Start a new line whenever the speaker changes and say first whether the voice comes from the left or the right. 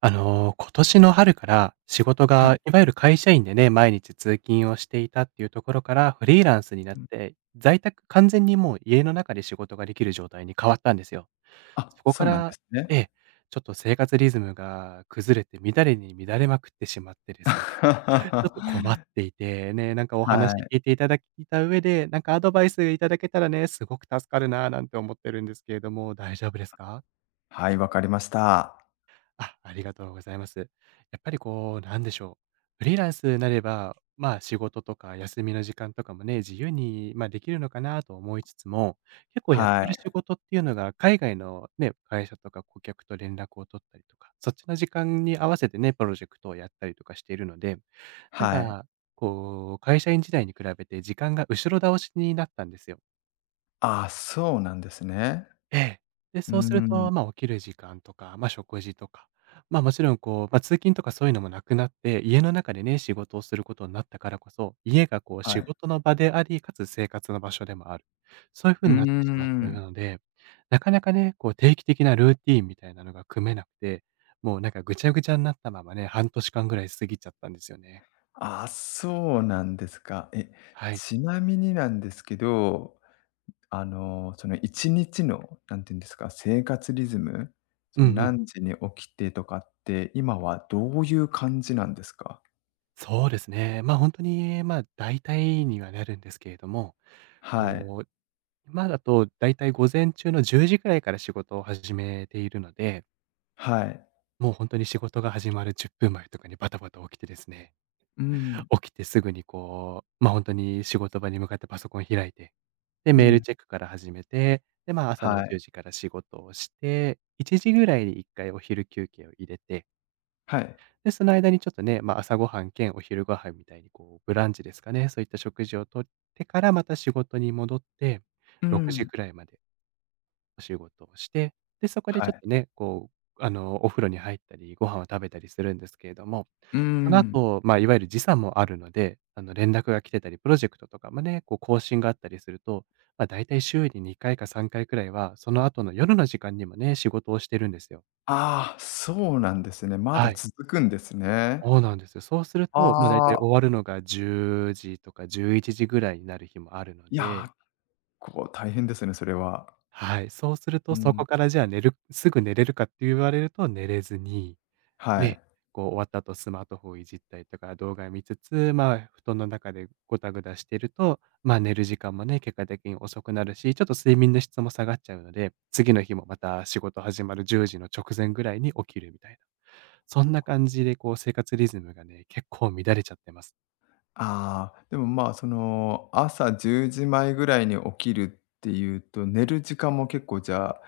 right: 今年の春から仕事
left: は
right: が
left: い。
right: いわゆる会社員でね、毎日通勤をしていたっていうところからフリーランスになっ
left: うん。
right: て、在宅完全にもう家の中で仕事ができる状態に変わったんですよ。
left: あ、
right: そこ
left: そ
right: か
left: うなんで
right: ら、
left: す
right: え
left: ね。
right: え、ちょっと生活リズムが崩れて乱れに乱れまくってしまってですね、ちょっと困って いて、ね、なんかお
left: は
right: 話
left: い。
right: 聞いていただいた上で、なんかアドバイスいただけたらね、すごく助かるなぁなんて思ってるんですけれども、大丈夫ですか？
left: はい、わかりました。
right: あ、ありがとうございます。やっぱりこう、なんでしょう。フリーランスになれば、まあ仕事とか休みの時間とかもね、自由に、まあ、できるのかなと思いつつも、結構やっ
left: は
right: てる
left: い。
right: 仕事っていうのが、海外のね、会社とか顧客と連絡を取ったりとか、そっちの時間に合わせてね、プロジェクトをやったりとかしているので、なん
left: はい。
right: か、こう、会社員時代に比べて時間が後ろ倒しになったんですよ。
left: あ、そうなんですね。
right: ええ。で、
left: うー
right: そうする
left: ん、
right: と、まあ、起きる時間とか、まあ、食事とか、まあ、もちろんこう、まあ、通勤とかそういうのもなくなって、家の中でね、仕事をすることになったからこそ、家がこう
left: は
right: 仕
left: い。
right: 事の場であり、かつ生活の場所でもある。そういう
left: う
right: 風
left: ー
right: になってしまっている
left: ん。
right: ので、なかなかね、こう定期的なルーティーンみたいなのが組めなくて、もうなんかぐちゃぐちゃになったままね、半年間ぐらい過ぎちゃったんですよね。
left: あ、そうなんですか。え、
right: はい。
left: ちなみになんですけど、あの、その1日の、なんていうんですか、生活リズム、
right: う
left: そ
right: んう
left: の
right: ん。
left: 何時に起きてとかって、今はどういう感じなんですか？
right: そうですね。本当に、大体にはなるんですけれども、
left: はい。
right: こう今だとだいたい午前中の10時くらいから仕事を始めているので、
left: はい。
right: もう本当に仕事が始まる10分前とかにバタバタ起きてですね、
left: うん、
right: 起きてすぐにこう、本当に仕事場に向かってパソコン開いて、で、
left: う
right: メール
left: ん。
right: チェックから始めて、で、ま、朝の
left: は
right: 10
left: い。
right: 時から仕事をして、1時ぐらいに1回お昼休憩を入れて、
left: はい。
right: で、その間にちょっとね、ま、朝ごはん兼お昼ご飯みたいにこうブランチですかね、そういった食事をとってからまた仕事に戻って、
left: う
right: 6時
left: ん。
right: くらいまでお仕事をして、で、そこで
left: は
right: ちょっ
left: い。
right: とね、こう、お風呂に入ったり、ご飯を食べたりするんですけれども、
left: うー
right: その
left: ん。
right: 後、まあ、いわゆる時差もあるので、連絡が来てたり、プロジェクトとかもね、こう更新があったりすると、まあ、だいたい週に2回か3回くらいは、その後の夜の時間にもね、仕事をしてるんですよ。
left: ああ、そうなんですね。まだ
right: はい。
left: 続くんですね。
right: そうなんですよ。そうすると、まあ、だい
left: あ
right: たい終
left: あ、
right: わるのが10時とか11時ぐらいになる日もあるの
left: い
right: で、
left: や、こう大変ですね、それは。
right: はい、そうする
left: う
right: とそ
left: ん。
right: こからじゃあ寝れるかって言われると寝れずに
left: はい。
right: ね、こう終わった後スマートフォンをいじったりとか、動画見つつ、まあ、布団の中でゴタゴタしてると、まあ、寝る時間もね、結果的に遅くなるし、ちょっと睡眠の質も下がっちゃうので、次の日もまた仕事始まる10時の直前ぐらいに起きるみたいな。そんな感じでこう生活リズムがね、結構乱れちゃってます。
left: ああ、でも、まあ、その、朝10時前ぐらいに起きるっていうと、寝る時間も結構じゃあ、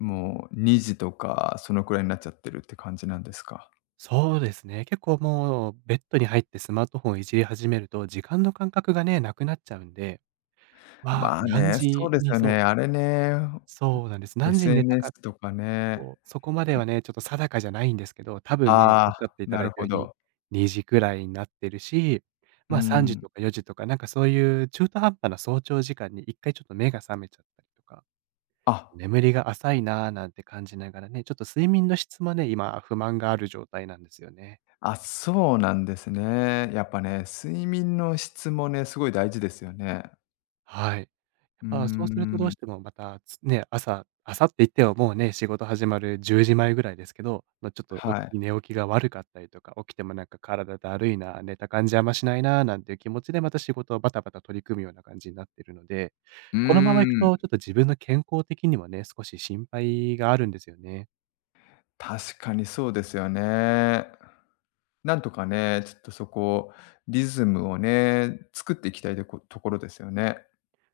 left: もう2時とかそのくらいになっちゃってるって感じなんですか？
right: そうですね。結構もうベッドに入ってスマートフォンをいじり始めると、時間の感覚がね、なくなっちゃうんで、まあ、
left: まあ
right: 何
left: ね、そう
right: 時
left: です
right: に
left: よ
right: そ
left: ね。
right: う、
left: あれね、
right: そうなんです。何時に寝た
left: SNS
right: か
left: とかね。
right: こう、そこまではね、ちょっと定かじゃないんですけど、多
left: あ
right: 分ね、おっしゃっ
left: あ、
right: ていた
left: な
right: だ
left: る
right: いた
left: ほ
right: ように、
left: ど。
right: 2時くらいになってるし、
left: う
right: まあ、3時
left: ん。
right: とか4時とか、なんかそういう中途半端な早朝時間に1回ちょっと目が覚めちゃったりとか、
left: あ
right: 眠りが浅いなーなんて感じながらね、ちょっと睡眠の質もね、今不満がある状態なんですよね。
left: あ、そうなんですね。やっぱね、睡眠の質もね、すごい大事ですよね。
right: はい。やっ
left: うー
right: ぱそうするとどう
left: ん、
right: してもまた、朝って言ってももうね、仕事始まる10時前ぐらいですけど、ま、ちょっと
left: はい。
right: 寝起きが悪かったりとか、起きてもなんか体だるいな、寝た感じあんましないな、なんていう気持ちでまた仕事をバタバタ取り組むような感じになってるので、
left: うー
right: このままいく
left: ん、
right: とちょっと自分の健康的にもね、少し心配があるんですよね。
left: 確かにそうですよね。なんとかね、ちょっとそこ、リズムをね、作っていきたいところですよね。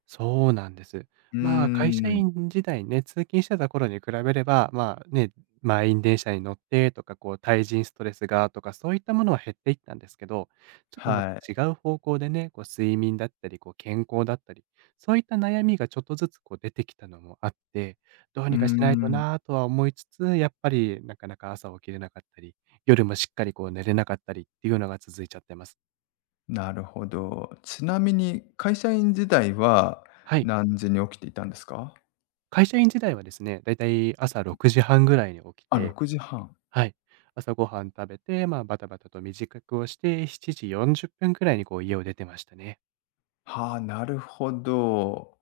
right: そうなんです。
left: うー
right: まあ、会社
left: ん、
right: 員時代ね、通勤してた頃に比べれば、まあ、ね、満員電車に乗ってとか、こう、対人ストレスがとか、そういったものは減っていったんですけど、ちょっとまた
left: は
right: 違
left: い。
right: う方向でね、こう、睡眠だったり、こう、健康だったり、そういった悩みがちょっとずつこう出てきたのもあって、どう
left: うー
right: にかしないと
left: ん、
right: なぁとは思いつつ、やっぱりなかなか朝起きれなかったり、夜もしっかりこう寝れなかったりっていうのが続いちゃってます。
left: なるほど。ちなみに会社員時代は
right: はい。
left: 何時に起きていたんですか？
right: 会社員時代はですね、だいたい朝6時半ぐらいに起き
left: あ、
right: て、
left: 6時半。
right: はい。朝ごはん食べて、まあ、バタバタと身支度をして、7時40分くらいにこう家を出てましたね。
left: はあ、なるほど。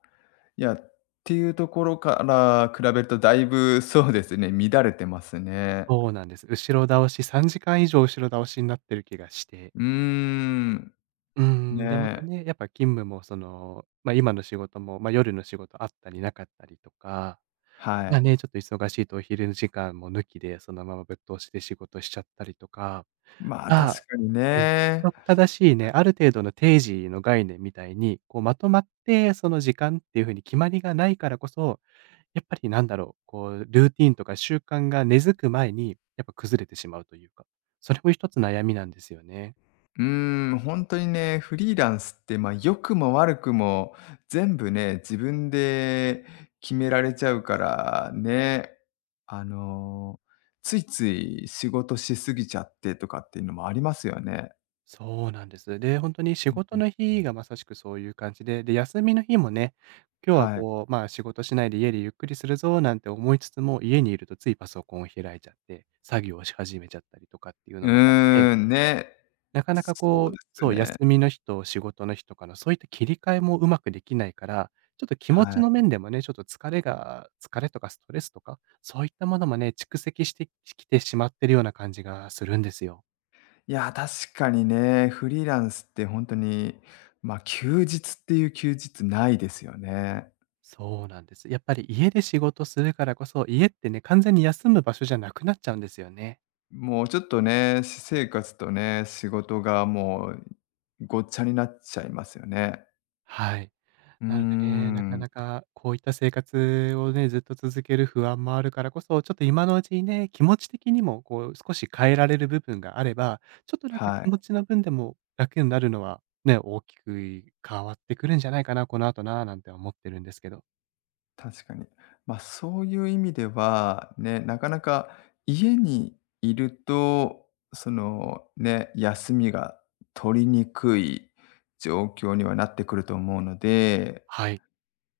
left: いや、っていうところから比べるとだいぶそうですね、乱れてますね。
right: そうなんです。後ろ倒し、3時間以上後ろ倒しになってる気がして。
left: うーん。
right: うーん、で、また
left: ね、
right: ね、やっぱ勤務もその、まあ、今の仕事も、まあ、夜の仕事あったりなかったりとか、
left: は
right: まあ
left: い。
right: ね、ちょっと忙しいとお昼の時間も抜きで、そのままぶっ通しで仕事しちゃったりとか、
left: まあ、
right: まあ
left: 確かに
right: うん、規
left: ね。
right: 則正しいね、ある程度の定時の概念みたいに、こうまとまって、その時間っていう風に決まりがないからこそ、やっぱりなんだろう、こうルーティンとか習慣が根付く前に、やっぱ崩れてしまうというか、それも一つ悩みなんですよね。
left: うーん、ほんとにね、フリーランスって、ま、良くも悪くも全部ね、自分で決められちゃうからね。あの、ついつい仕事しすぎちゃってとかっていうのもありますよね。
right: そうなんです。で、ほんとに仕
left: うんう
right: 事
left: ん。
right: の日がまさしくそういう感じで、で、休みの日もね、今日は
left: はい。
right: こう、まあ、仕事しないで家でゆっくりするぞなんて思いつつも、家にいるとついパソコンを開いちゃって、作業をし始めちゃったりとかっていう
left: う
right: のもあって
left: ーん、ね。
right: なかなか
left: そう
right: こ
left: で
right: う、
left: す
right: そう、休
left: ね。
right: みの日と仕事の日とかのそういった切り替えもうまくできないから、ちょっと気持
left: は
right: ちの
left: い。
right: 面でもね、ちょっと疲れとかストレスとか、そういったものもね、蓄積してきてしまってるような感じがするんですよ。
left: いや、確かにね、フリーランスって本当に、まあ、休日っていう休日ないですよね。
right: そうなんです。やっぱり家で仕事するからこそ、家ってね、完全に休む場所じゃなくなっちゃうんですよね。
left: もうちょっとね、私生活とね、仕事がもうごっちゃになっちゃいますよね。
right: はい。
left: うー
right: なんかね、なか
left: ん、
right: なかこういった生活をね、ずっと続ける不安もあるからこそ、ちょっと今のうちにね、気持ち的にもこう少し変えられる部分があれば、ちょっとなんか気
left: はい、
right: 持ちの分でも楽になるのはね、大きく変わってくるんじゃないかな、この後な、なんて思ってるんですけど。
left: 確かに。まあ、そういう意味では、ね、なかなか家にいると、その、ね、休みが取りにくい状況にはなってくると思うので
right: はい。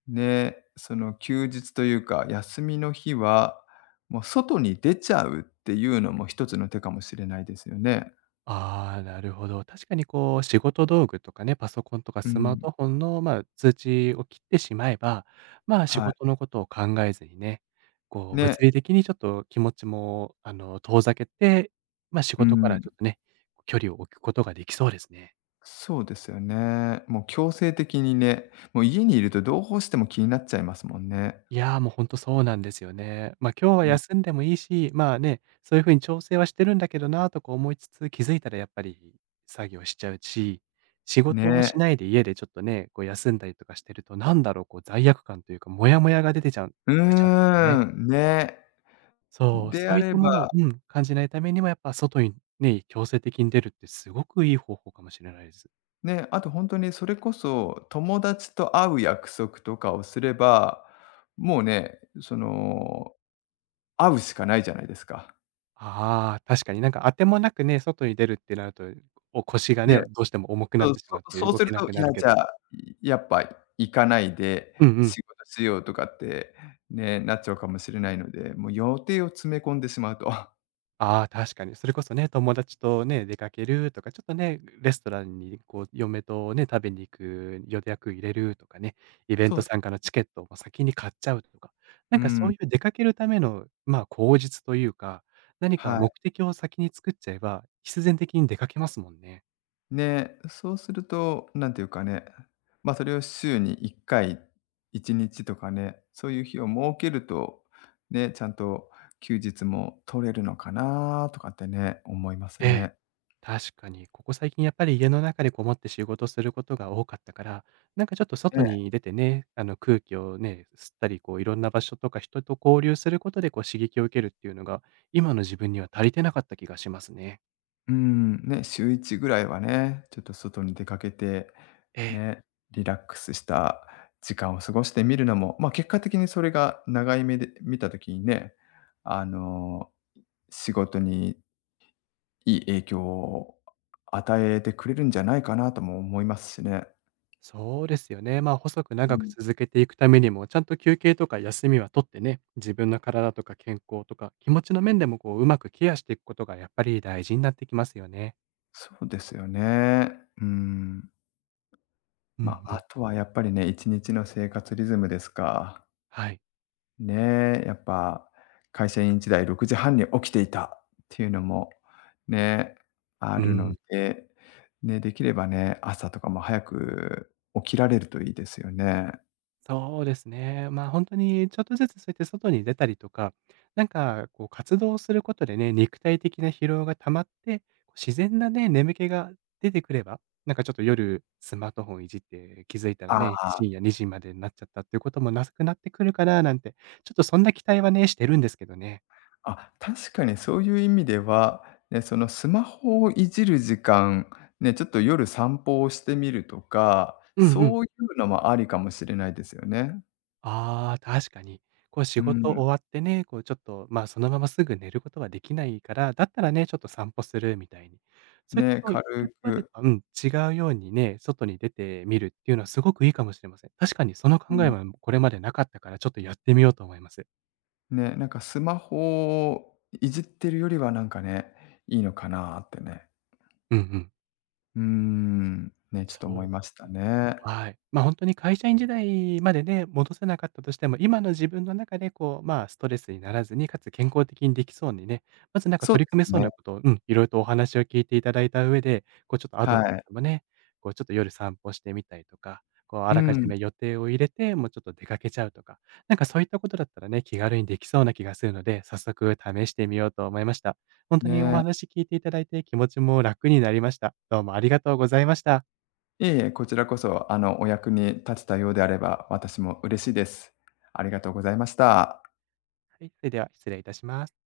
left: で、その休日というか、休みの日は、もう外に出ちゃうっていうのも一つの手かもしれないですよね。
right: ああ、なるほど。確かにこう、仕事道具とかね、パソコンとか
left: う
right: スマー
left: ん。
right: トフォンの、通知を切ってしまえば、まあ、仕
left: は
right: 事
left: い。
right: のことを考えずにね、こう、
left: ね。
right: 物理的にちょっと気持ちも、遠ざけて、まあ、仕
left: う
right: 事からち
left: ん。
right: ょっとね、距離を置くことができそうですね。
left: そうですよね。もう強制的にね、もう家にいるとどうしても気になっちゃいますもんね。
right: いや、もう本当そうなんですよね。ま、あ今日は
left: うん。
right: 休んでもいいし、まあね、そういう風に調整はしてるんだけどなとか思いつつ、気づいたらやっぱり作業しちゃうし、仕事をし
left: ね。
right: ないで家でちょっとね、こう休んだりとかしてると、なんだろう、こう罪悪感というか、モヤモヤが
left: う
right: 出ちゃうんですよね。
left: ーん、ね。
right: そう、
left: で
right: そ
left: あ
right: ういっ
left: れ
right: たもの
left: ば、
right: をうん、感じないためにもやっぱ外にね、強制的に出るってすごくいい方法かもしれないです。
left: ね、あと本当にそれこそ、友達と会う約束とかをすれば、もうね、その会うしかないじゃないですか。
right: ああ、確かになんか当てもなくね、外に出るってなると、お腰がね、
left: ね、
right: どうしても重くな
left: そ
right: っ
left: う、
right: てし
left: そ
right: まって
left: そう
right: 動
left: する
right: けな
left: と、
right: く
left: い
right: な
left: や、
right: るけ
left: じゃ
right: ど、
left: あ、やっぱ行かないで
right: うんうん。
left: 仕事しようとかって、ね、なっちゃうかもしれないので、もう予定を詰め込んでしまうと。
right: ああ、確かに。それこそね、友達とね、出かけるとか、ちょっとね、レストランにこう、嫁とね、食べに行く予約入れるとかね、イベン
left: そう
right: ト
left: そ
right: 参加のチケットをもう先に買っちゃうとか、
left: う。
right: な
left: う
right: んかそ
left: ん、
right: ういう出かけるための、まあ、口実というか、何か
left: は
right: 目
left: い。
right: 的を先に作っちゃえば、必然的に出かけますもんね。
left: ね、そうすると、なんていうかね、ま、それを週に1回、1日とかね、そういう日を設けると、ね、ちゃんと休日も取れるのかなとかってね、思います
right: ええ。
left: ね。
right: 確かに、ここ最近やっぱり家の中でこもって仕事することが多かったから、なんかちょっと
left: え
right: 外
left: え。
right: に出てね、あの空気をね、吸ったり、こういろんな場所とか人と交流することでこう刺激を受けるっていうのが、今の自分には足りてなかった気がしますね。
left: うん、ね、週1ぐらいはね、ちょっと外に出かけて、
right: ええ。
left: ね、リラックスした時間を過ごしてみるのも、ま、結果的にそれが長い目で見たときにね、あの、仕事にいい影響を与えてくれるんじゃないかなとも思いますしね。
right: そうですよね。まあ細く
left: う
right: 長く
left: ん。
right: 続けていくためにも、ちゃんと休憩とか休みは取ってね、自分の体とか健康とか気持ちの面でもこううまくケアしていくことがやっぱり大事になってきますよね。
left: そうですよね。うん。
right: うん
left: ま、あ
right: う
left: あ
right: ん。
left: とはやっぱりね、1日の生活リズムですか。
right: はい。
left: ねえ、やっぱ会社員時代6時半に起きていたっていうのもね、あ
right: う
left: るの
right: ん。
left: で、ね、できればね、朝とかも早く起きられるといいですよね。
right: そうですね。まあ、本当にちょっとずつそうやって外に出たりとか、なんかこう活動することでね、肉体的な疲労が溜まって、こう自然なね、眠気が出てくれば、なんかちょっと夜スマートフォンいじって気づいたら
left: あ
right: ね、
left: あ、
right: 深夜2時までになっちゃったっていうこともなくなってくるかななんて、ちょっとそんな期待はね、してるんですけどね。
left: あ、確かにそういう意味では、ね、そのスマホをいじる時間、ね、ちょっと夜散歩をしてみるとか、
right: うんうん。
left: そういうのもありかもしれないですよね。
right: ああ、確かに。こう
left: う
right: 仕事
left: ん、
right: 終わってね、こうちょっと、まあ、そのまますぐ寝ることはできないから、だったらね、ちょっと散歩するみたいに。そういった
left: ね、
right: こう、
left: 軽
right: まで
left: く。
right: と、うん、違うようにね、外に出てみるっていうのはすごくいいかもしれません。確かにその
left: う
right: 考え
left: ん。
right: はこれまでなかったから、ちょっとやってみようと思います。
left: ね、なんかスマホをいじってるよりはなんかね、いいのかなってね。
right: うんうん。
left: うーん、ね、ちょっと思
right: そ
left: い
right: うで
left: ました
right: すね。
left: ね。
right: はい。ま、あ本当に会社員時代までね、戻せなかったとしても、今の自分の中でこう、まあ、ストレスにならずに、かつ健康的にできそうにね、まずなんか
left: そう
right: 取り
left: です
right: 組めそうな
left: ね。
right: ことを、うん、いろいろとお話を聞いていただいた上で、こうちょっとアドバイ
left: はい。
right: スもね、こうちょっと夜散歩してみたりとか、こうあ
left: う
right: らかじ
left: ん。
right: め予定を入れて、もうちょっと出かけちゃうとか、なんかそういったことだったらね、気軽にできそうな気がするので、早速試してみようと思いました。本当にお
left: ね。
right: 話聞いていただいて、気持ちも楽になりました。どうもありがとうございました。
left: いえいえ、こちらこそあの、お役に立てたようであれば、私も嬉しいです。ありがとうございました。
right: はい、それでは失礼いたします。